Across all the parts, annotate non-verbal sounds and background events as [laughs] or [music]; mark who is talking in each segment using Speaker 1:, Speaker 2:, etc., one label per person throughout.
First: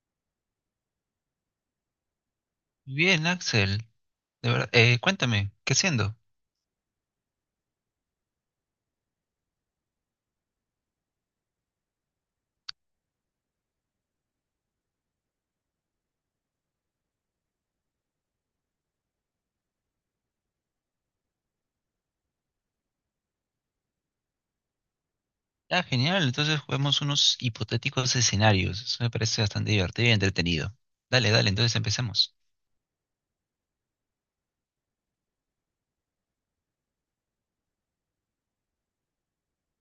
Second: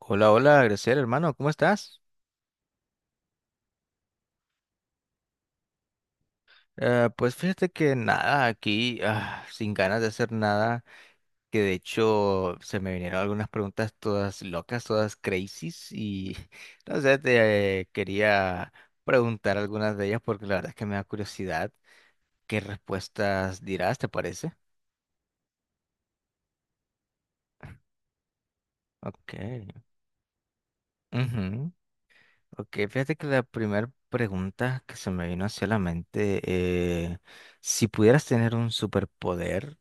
Speaker 1: Hola, hola, Graciela, hermano, ¿cómo estás?
Speaker 2: Bien, Axel. De verdad, cuéntame, ¿qué siendo?
Speaker 1: Pues fíjate que nada, aquí sin ganas de hacer nada, que de hecho se me vinieron algunas preguntas todas locas, todas crazies y [laughs] no sé, te quería preguntar algunas de ellas porque la verdad es que me da curiosidad qué respuestas dirás, ¿te parece?
Speaker 2: Ah, genial. Entonces juguemos unos hipotéticos escenarios. Eso me
Speaker 1: Ok.
Speaker 2: parece bastante divertido y entretenido. Dale, dale,
Speaker 1: Ujú.
Speaker 2: entonces empecemos.
Speaker 1: Ok, fíjate que la primera pregunta que se me vino hacia la mente, si pudieras tener un superpoder,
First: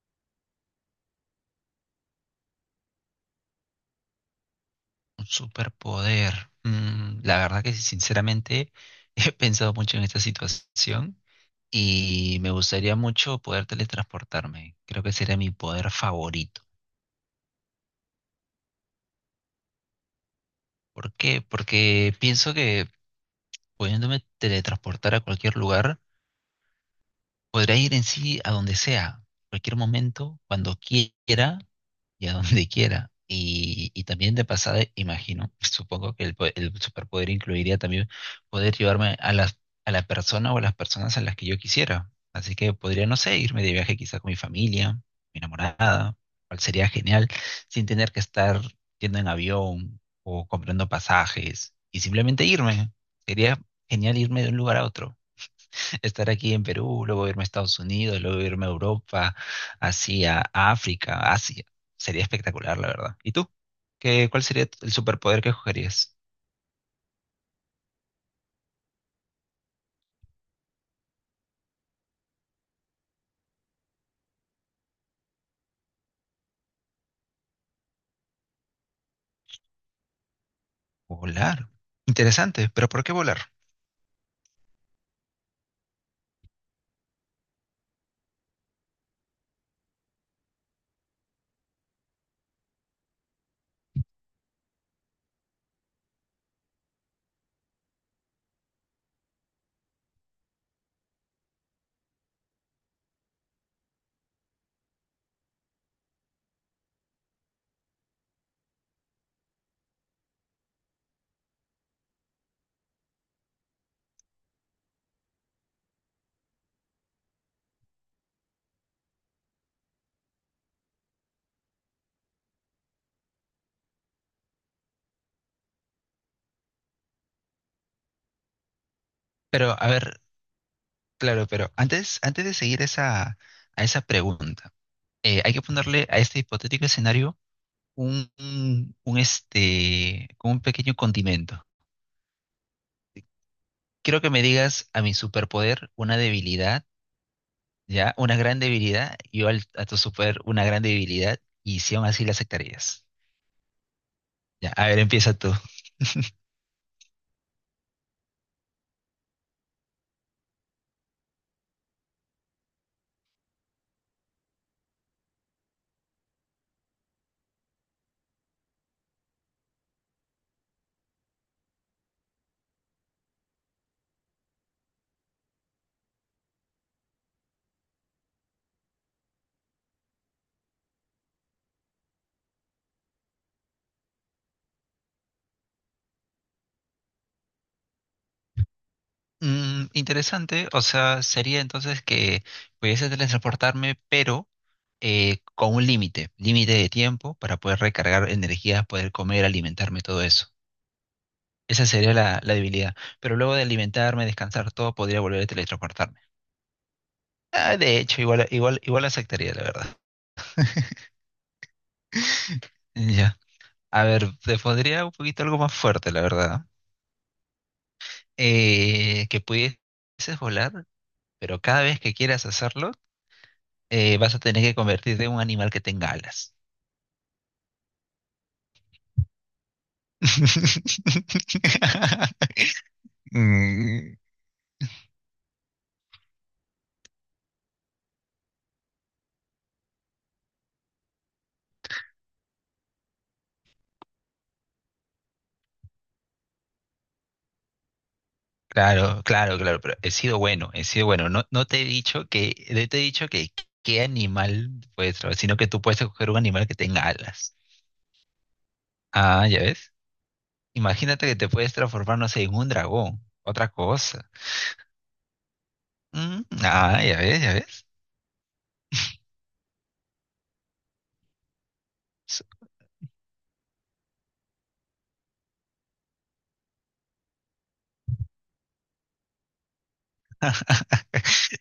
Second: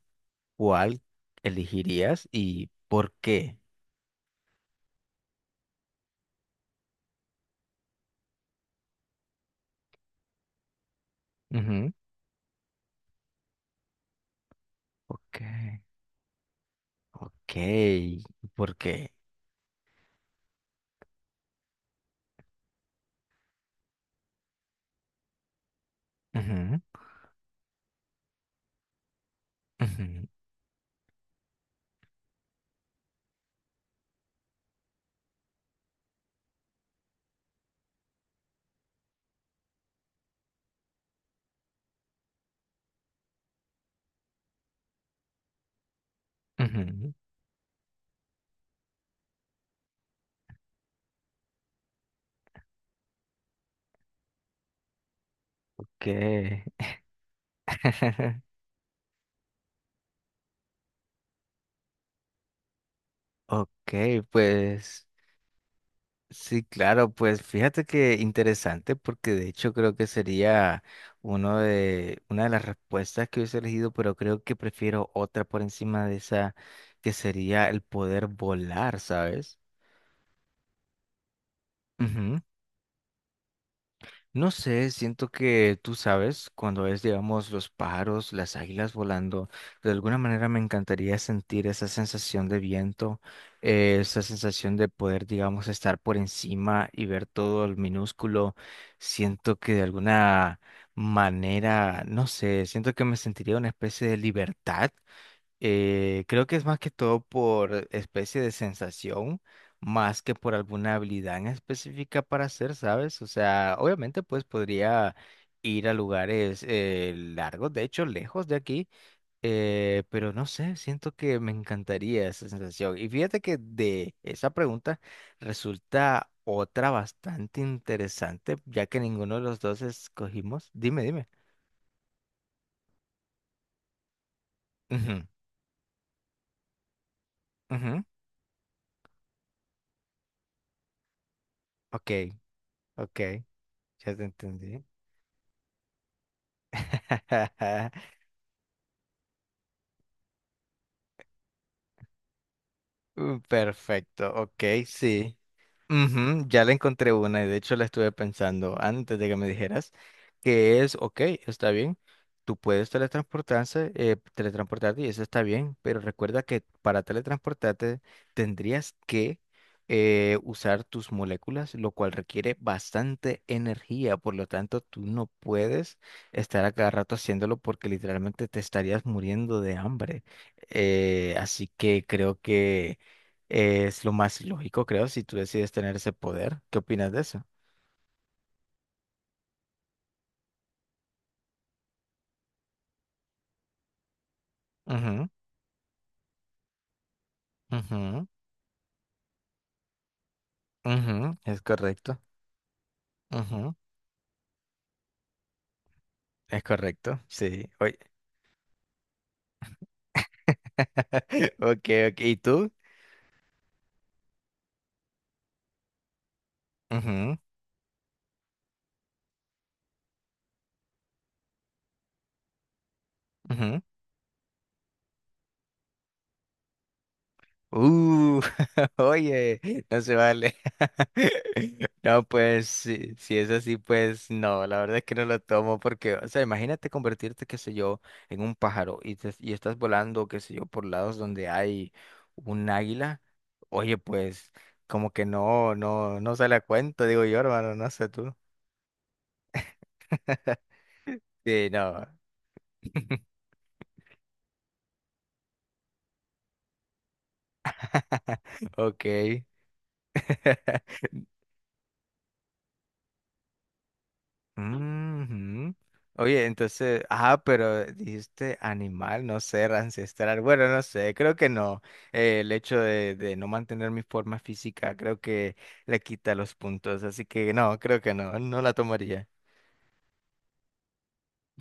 Speaker 1: ¿cuál elegirías y por qué?
Speaker 2: Un superpoder. Mm, la verdad que sí, sinceramente [laughs] he pensado mucho en esta situación
Speaker 1: Ujú.
Speaker 2: y me gustaría mucho poder teletransportarme. Creo que sería
Speaker 1: Ok.
Speaker 2: mi poder favorito.
Speaker 1: Ok, ¿por qué?
Speaker 2: ¿Por qué? Porque pienso que pudiéndome teletransportar a cualquier lugar,
Speaker 1: Ujú,
Speaker 2: podrá ir en sí a donde sea, cualquier
Speaker 1: ujú,
Speaker 2: momento, cuando quiera y a donde [laughs] quiera. Y también de pasada, imagino, [laughs] supongo que el superpoder incluiría también poder llevarme a a la persona o a las personas a las que yo quisiera. Así que podría, no sé, irme de viaje quizá con mi familia, mi enamorada, cual sería
Speaker 1: ujú.
Speaker 2: genial, sin tener que estar yendo en avión o comprando pasajes y simplemente irme. Sería genial irme de un lugar a otro,
Speaker 1: Ok.
Speaker 2: estar aquí en Perú, luego irme a Estados Unidos,
Speaker 1: [laughs]
Speaker 2: luego irme a Europa, hacia África, Asia. Sería espectacular, la verdad. ¿Y tú?
Speaker 1: Ok,
Speaker 2: ¿Qué, cuál sería el
Speaker 1: pues
Speaker 2: superpoder que escogerías?
Speaker 1: sí, claro, pues fíjate que interesante porque de hecho creo que sería una de las respuestas que hubiese elegido, pero creo que prefiero otra por encima de esa, que sería el poder volar, ¿sabes?
Speaker 2: Volar. Interesante, pero ¿por qué volar?
Speaker 1: No sé, siento que tú sabes, cuando ves, digamos, los pájaros, las águilas volando, de alguna manera me encantaría sentir esa sensación de viento, esa sensación de poder, digamos, estar por encima y ver todo el minúsculo. Siento que de alguna manera, no sé, siento que me sentiría una especie de libertad. Creo que es más que todo por especie de sensación, más que por alguna habilidad en específica para hacer, ¿sabes? O sea, obviamente pues podría ir a lugares largos, de hecho lejos de aquí, pero no sé, siento que me encantaría esa sensación. Y fíjate que de esa pregunta resulta otra bastante interesante, ya que ninguno de los
Speaker 2: Pero,
Speaker 1: dos
Speaker 2: a ver,
Speaker 1: escogimos. Dime, dime.
Speaker 2: claro, pero antes, antes de seguir a esa pregunta,
Speaker 1: Ujú,
Speaker 2: hay que ponerle a este hipotético escenario
Speaker 1: ujú.
Speaker 2: como un pequeño condimento.
Speaker 1: Ok, ok, ya
Speaker 2: Quiero
Speaker 1: te
Speaker 2: que me
Speaker 1: entendí.
Speaker 2: digas a mi superpoder una debilidad. ¿Ya? Una gran debilidad, yo a tu super una gran debilidad, y si aún así la aceptarías.
Speaker 1: Perfecto, ok,
Speaker 2: Ya, a ver, empieza
Speaker 1: sí.
Speaker 2: tú.
Speaker 1: Ujú, ya le encontré una y de hecho la estuve pensando antes de que me dijeras que es, ok, está bien, tú puedes teletransportarse, teletransportarte y eso está bien, pero recuerda que para teletransportarte tendrías que usar tus moléculas, lo cual requiere bastante energía, por lo tanto tú no puedes estar a cada rato haciéndolo porque literalmente te estarías muriendo de hambre. Así que creo que... es lo más lógico, creo, si tú decides tener ese poder. ¿Qué opinas de eso?
Speaker 2: Mm, interesante. O sea, sería entonces que pudiese teletransportarme, pero
Speaker 1: Ujú,
Speaker 2: con un límite, límite de tiempo para poder
Speaker 1: ujú,
Speaker 2: recargar energías, poder comer, alimentarme, todo eso.
Speaker 1: ujú, es
Speaker 2: Esa sería
Speaker 1: correcto.
Speaker 2: la, la debilidad. Pero luego de
Speaker 1: Ujú,
Speaker 2: alimentarme, descansar, todo, podría volver a teletransportarme.
Speaker 1: es correcto. Sí.
Speaker 2: Ah,
Speaker 1: Oye.
Speaker 2: de hecho, igual, igual, igual aceptaría, la verdad.
Speaker 1: [laughs] Ok, ok. ¿Y tú?
Speaker 2: Ya. A ver, te pondría un poquito algo más fuerte, la verdad.
Speaker 1: Ujú,
Speaker 2: Eh, que pudieses volar, pero cada vez que quieras hacerlo,
Speaker 1: ujú.
Speaker 2: vas a tener que convertirte en un animal que tenga alas.
Speaker 1: Uh, [laughs] oye, no se vale. [laughs] No, pues
Speaker 2: [laughs]
Speaker 1: si, si es así,
Speaker 2: Mm,
Speaker 1: pues no, la verdad es que no lo tomo porque, o sea, imagínate convertirte, qué sé yo, en un pájaro y, y estás volando, qué sé yo, por lados donde hay un águila. Oye, pues como que no, no, no sale a cuento, digo yo, hermano, no sé tú.
Speaker 2: claro, claro, claro, pero he sido bueno, he sido bueno. No, no
Speaker 1: Sí,
Speaker 2: te he
Speaker 1: no.
Speaker 2: dicho que, no te he
Speaker 1: [laughs]
Speaker 2: dicho que qué animal puedes traer, sino que tú puedes escoger un animal que tenga alas.
Speaker 1: Ok.
Speaker 2: Ah, ya ves. Imagínate
Speaker 1: [laughs]
Speaker 2: que te puedes transformar, no sé, en un dragón, otra cosa.
Speaker 1: Ujú.
Speaker 2: Mm,
Speaker 1: Oye,
Speaker 2: ah,
Speaker 1: entonces,
Speaker 2: ya
Speaker 1: ah,
Speaker 2: ves, ya ves.
Speaker 1: pero dijiste animal, no ser ancestral. Bueno, no sé, creo que no. El hecho de no mantener mi forma física, creo que le quita los puntos. Así que no, creo que no, no la tomaría.
Speaker 2: [laughs]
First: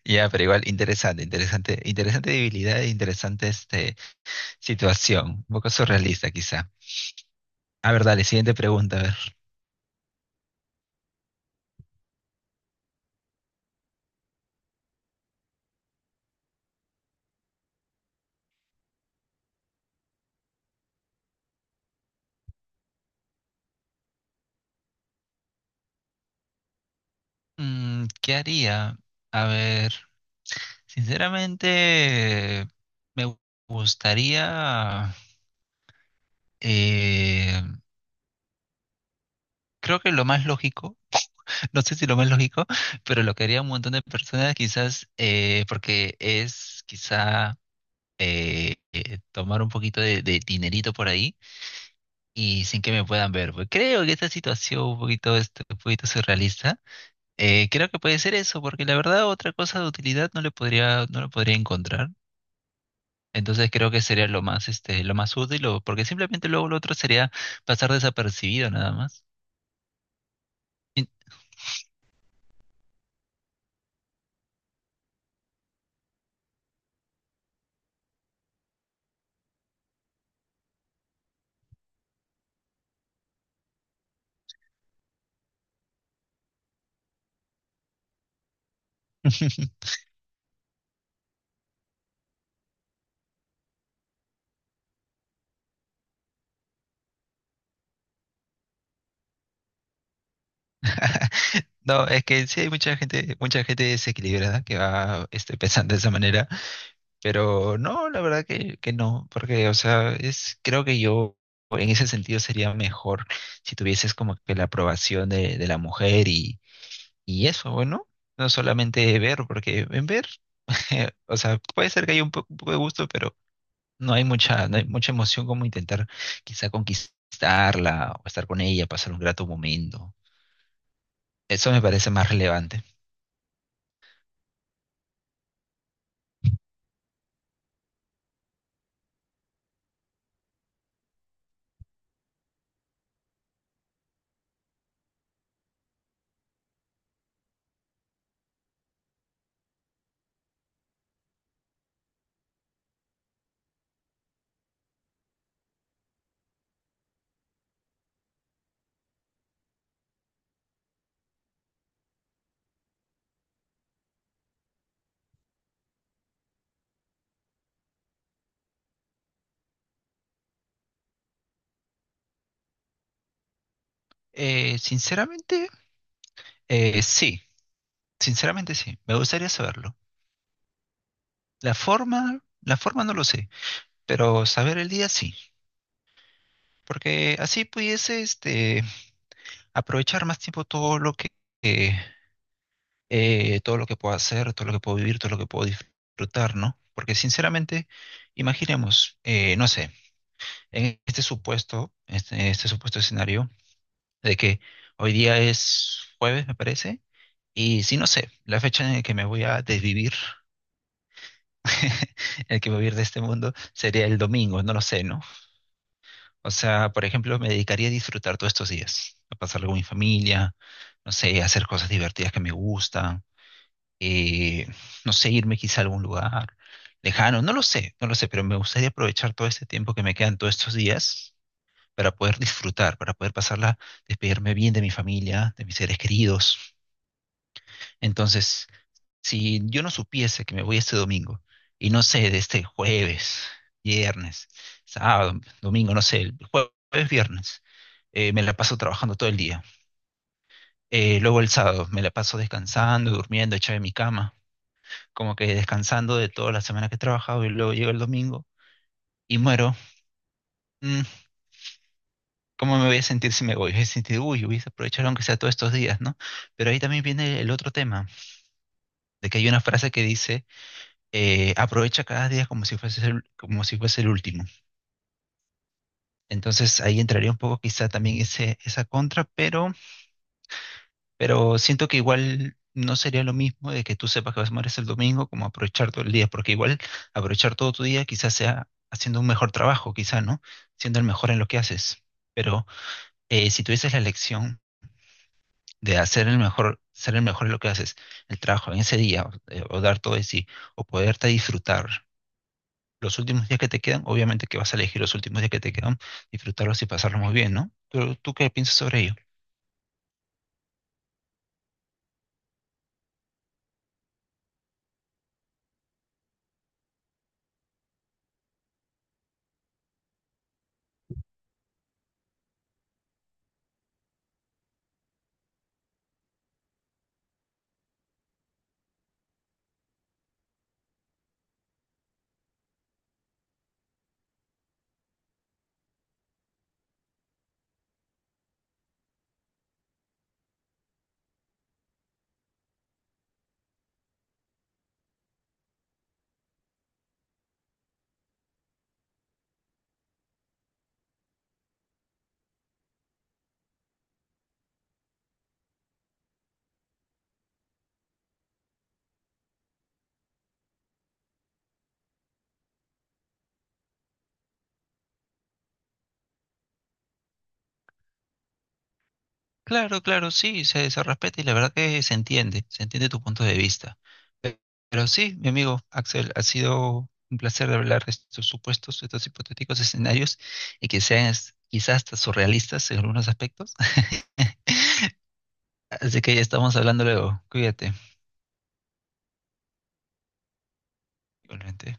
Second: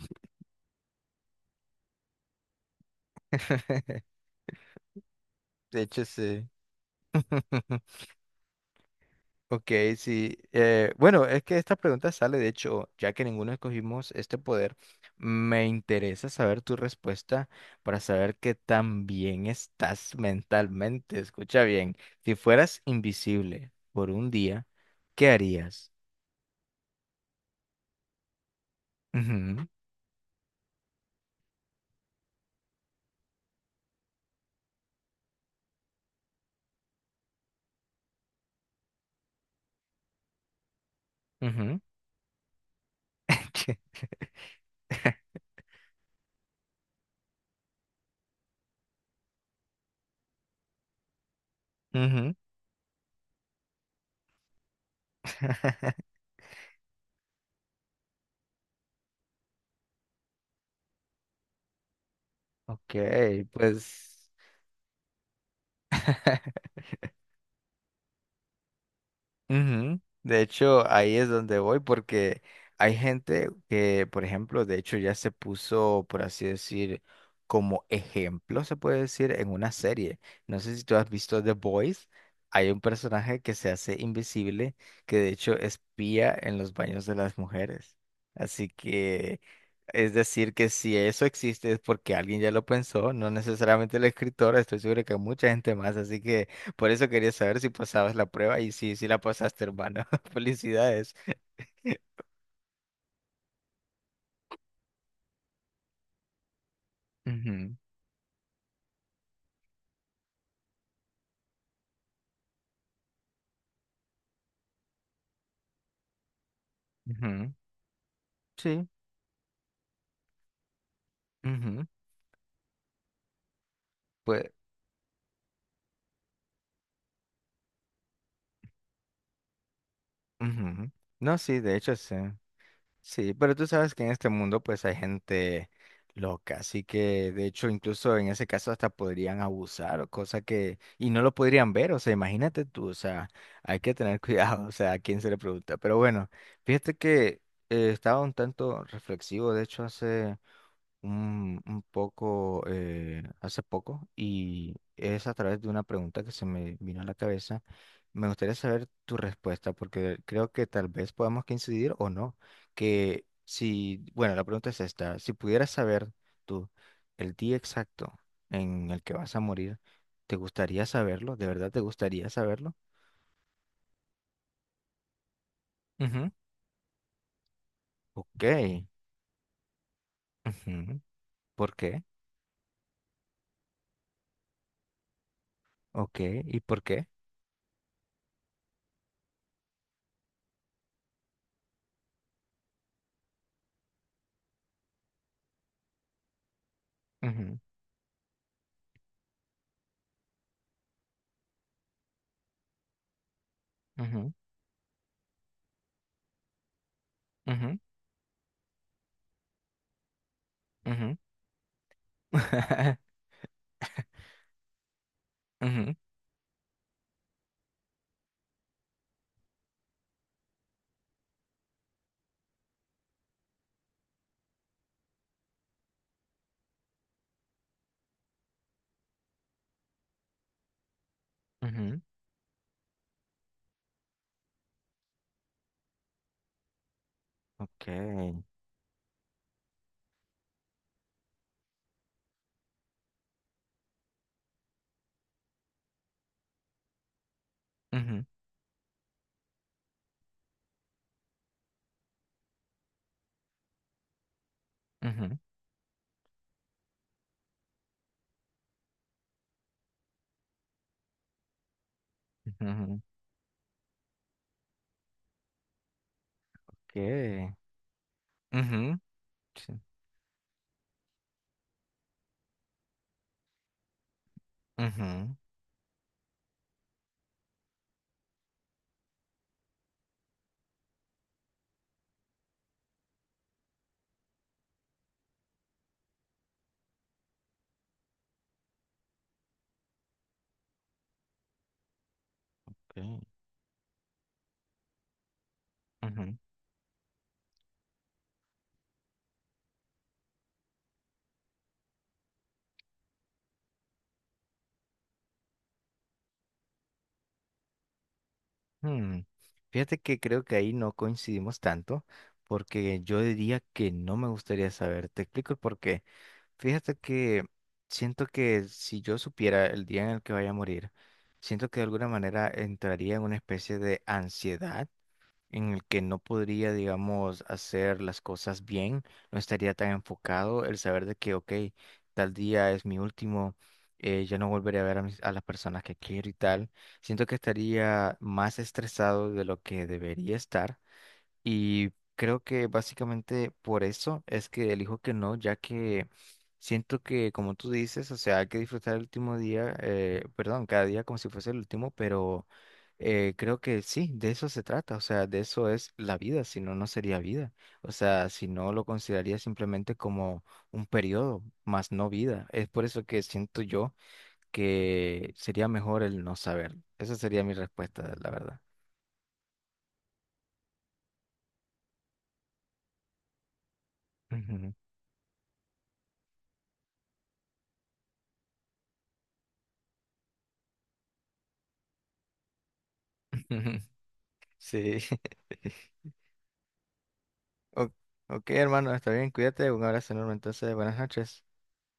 Speaker 2: Ya, pero igual interesante, interesante, interesante debilidad, e interesante
Speaker 1: [laughs]
Speaker 2: situación, un poco
Speaker 1: De hecho,
Speaker 2: surrealista
Speaker 1: sí.
Speaker 2: quizá.
Speaker 1: [laughs]
Speaker 2: A ver, dale, siguiente pregunta, a ver.
Speaker 1: Ok, sí. Bueno, es que esta pregunta sale, de hecho, ya que ninguno escogimos este poder, me interesa saber tu respuesta para saber qué tan bien estás mentalmente. Escucha bien, si fueras invisible por un día, ¿qué harías?
Speaker 2: Mm, ¿qué haría? A
Speaker 1: Ujú,
Speaker 2: ver, sinceramente me gustaría, eh, creo que lo más lógico, [laughs]
Speaker 1: ujú,
Speaker 2: no sé si lo más lógico, pero lo que haría un
Speaker 1: [laughs]
Speaker 2: montón de personas quizás, porque es quizá tomar un poquito de dinerito por ahí
Speaker 1: ujú.
Speaker 2: y sin que me puedan ver. Pues creo que esta situación un poquito, un poquito
Speaker 1: [laughs]
Speaker 2: surrealista, creo que puede ser eso, porque la verdad otra cosa de utilidad no le podría, no lo podría encontrar.
Speaker 1: Ok,
Speaker 2: Entonces creo que sería
Speaker 1: pues...
Speaker 2: lo más, lo más útil, porque simplemente
Speaker 1: [laughs]
Speaker 2: luego lo otro sería pasar desapercibido nada más.
Speaker 1: Ujú. De hecho,
Speaker 2: Y-
Speaker 1: ahí es donde voy porque hay gente que, por ejemplo, de hecho ya se puso, por así decir, como ejemplo, se puede decir, en una serie. No sé si tú has visto The Boys. Hay un personaje que se hace invisible, que de hecho espía en los baños de las mujeres. Así que,
Speaker 2: [laughs]
Speaker 1: es decir, que si eso existe es porque alguien ya lo pensó, no necesariamente el escritor, estoy seguro que mucha gente más. Así que... por eso quería saber si pasabas la prueba y sí, sí la pasaste, hermano. [laughs] Felicidades.
Speaker 2: No, es que sí hay mucha gente desequilibrada que va, [laughs] pensando de esa manera.
Speaker 1: Ujú,
Speaker 2: Pero no, la verdad que no, porque, o sea, es, creo que yo en ese sentido sería mejor si tuvieses como que la aprobación de la mujer, y
Speaker 1: ujú,
Speaker 2: eso, bueno, no
Speaker 1: sí.
Speaker 2: solamente ver, porque en ver, [laughs] o sea,
Speaker 1: Ujú,
Speaker 2: puede ser que haya un poco de gusto, pero no hay
Speaker 1: pues,
Speaker 2: mucha, no hay mucha emoción como intentar quizá conquistarla o estar con ella, pasar un grato momento.
Speaker 1: ujú. No, sí,
Speaker 2: Eso
Speaker 1: de
Speaker 2: me
Speaker 1: hecho
Speaker 2: parece
Speaker 1: sí.
Speaker 2: más relevante.
Speaker 1: Sí, pero tú sabes que en este mundo pues hay gente loca, así que de hecho incluso en ese caso hasta podrían abusar o cosa que y no lo podrían ver, o sea, imagínate tú, o sea, hay que tener [laughs] cuidado, o sea, a quién se le pregunta. Pero bueno, fíjate que estaba un tanto reflexivo, de hecho hace un poco hace poco y es a través de una pregunta que se me vino a la cabeza. Me gustaría saber tu respuesta porque creo que tal vez podamos coincidir o no. Que si, bueno, la pregunta es esta, si pudieras saber tú el día exacto en el que vas a morir, ¿te gustaría saberlo? ¿De verdad te gustaría saberlo?
Speaker 2: Sinceramente,
Speaker 1: Ujú,
Speaker 2: sí,
Speaker 1: ok.
Speaker 2: sinceramente sí, me gustaría saberlo.
Speaker 1: Ujú, ¿por qué?
Speaker 2: La forma no lo sé, pero saber el día sí,
Speaker 1: Ok. ¿Y por qué?
Speaker 2: porque así pudiese aprovechar más tiempo eh, todo lo que puedo hacer, todo lo que puedo vivir, todo lo que puedo disfrutar, ¿no? Porque
Speaker 1: Ujú,
Speaker 2: sinceramente, imaginemos, no sé, en este supuesto, este supuesto escenario
Speaker 1: ujú,
Speaker 2: de que hoy día es jueves, me parece,
Speaker 1: ujú,
Speaker 2: y si no sé, la fecha en la que me voy a desvivir,
Speaker 1: ujú.
Speaker 2: [laughs] en la que me voy a ir de
Speaker 1: [laughs]
Speaker 2: este mundo, sería el domingo, no lo sé, ¿no?
Speaker 1: Ujú,
Speaker 2: O sea, por ejemplo, me dedicaría a disfrutar todos estos días, a pasarlo con mi familia, no sé, a hacer cosas divertidas que me gustan, eh, no sé, irme quizá a algún lugar lejano, no lo sé, no lo sé, pero me gustaría aprovechar todo este tiempo que me quedan todos estos días
Speaker 1: ujú,
Speaker 2: para poder disfrutar, para poder pasarla, despedirme bien de mi familia, de mis seres queridos.
Speaker 1: ok,
Speaker 2: Entonces, si yo no supiese que me voy este domingo, y no sé, de este jueves, viernes, sábado, domingo, no sé, el jueves, viernes,
Speaker 1: ujú,
Speaker 2: me la paso trabajando todo el día. Luego el sábado me la paso descansando, durmiendo, echado en mi cama, como
Speaker 1: ujú,
Speaker 2: que descansando de toda la semana que he trabajado y luego llega el domingo y muero. Mm, ¿cómo me voy
Speaker 1: ujú,
Speaker 2: a sentir si me voy? Voy a sentir, uy, hubiese aprovechado aunque sea todos estos días, ¿no? Pero ahí también viene el
Speaker 1: ok,
Speaker 2: otro tema,
Speaker 1: ujú,
Speaker 2: de que hay una
Speaker 1: sí,
Speaker 2: frase que dice, aprovecha cada día como si fuese el, como si fuese el último.
Speaker 1: ujú,
Speaker 2: Entonces ahí entraría un poco quizá también ese, esa contra, pero siento que igual no sería lo mismo de que tú sepas que vas a morir el domingo como aprovechar todo el día, porque igual aprovechar todo tu día quizás sea haciendo un mejor trabajo, quizá, ¿no? Siendo el mejor en lo que haces. Pero
Speaker 1: ok,
Speaker 2: si tuvieses la elección de hacer
Speaker 1: ujú,
Speaker 2: el mejor, ser el mejor en lo que haces, el trabajo en ese día, o dar todo de sí, o poderte disfrutar los últimos días que te quedan, obviamente que vas a elegir los últimos días que te quedan, disfrutarlos y pasarlos muy bien, ¿no? ¿Tú, tú qué piensas sobre ello?
Speaker 1: hmm. Fíjate que creo que ahí no coincidimos tanto, porque yo diría que no me gustaría saber. Te explico el por qué. Fíjate que siento que si yo supiera el día en el que vaya a morir, siento que de alguna manera entraría en una especie de ansiedad en el que no podría, digamos, hacer las cosas bien, no estaría tan enfocado el saber de que, ok, tal día es mi último, ya no volveré a ver a, a las personas que quiero y tal. Siento que estaría más estresado de lo que debería estar y creo que básicamente por eso es que elijo que no, ya que siento que, como tú dices, o sea, hay que disfrutar el último día, perdón, cada día como si fuese el último, pero creo que sí, de eso se trata, o sea, de eso es la vida, si no, no sería vida. O sea, si no, lo consideraría simplemente como un periodo, más no vida. Es por eso que siento yo que sería mejor el no saber. Esa sería mi respuesta, la verdad.
Speaker 2: Claro, claro, sí, se respeta y la verdad que se entiende tu punto de vista. Pe-
Speaker 1: Ujú.
Speaker 2: Pero sí, mi amigo Axel, ha sido un placer hablar de estos supuestos, estos hipotéticos escenarios y que sean quizás hasta surrealistas en algunos aspectos.
Speaker 1: [laughs] Sí. [laughs]
Speaker 2: [laughs] Así que ya estamos hablando luego.
Speaker 1: O-
Speaker 2: Cuídate,
Speaker 1: ok, hermano, está bien, cuídate, un abrazo enorme. Entonces, buenas noches.
Speaker 2: igualmente.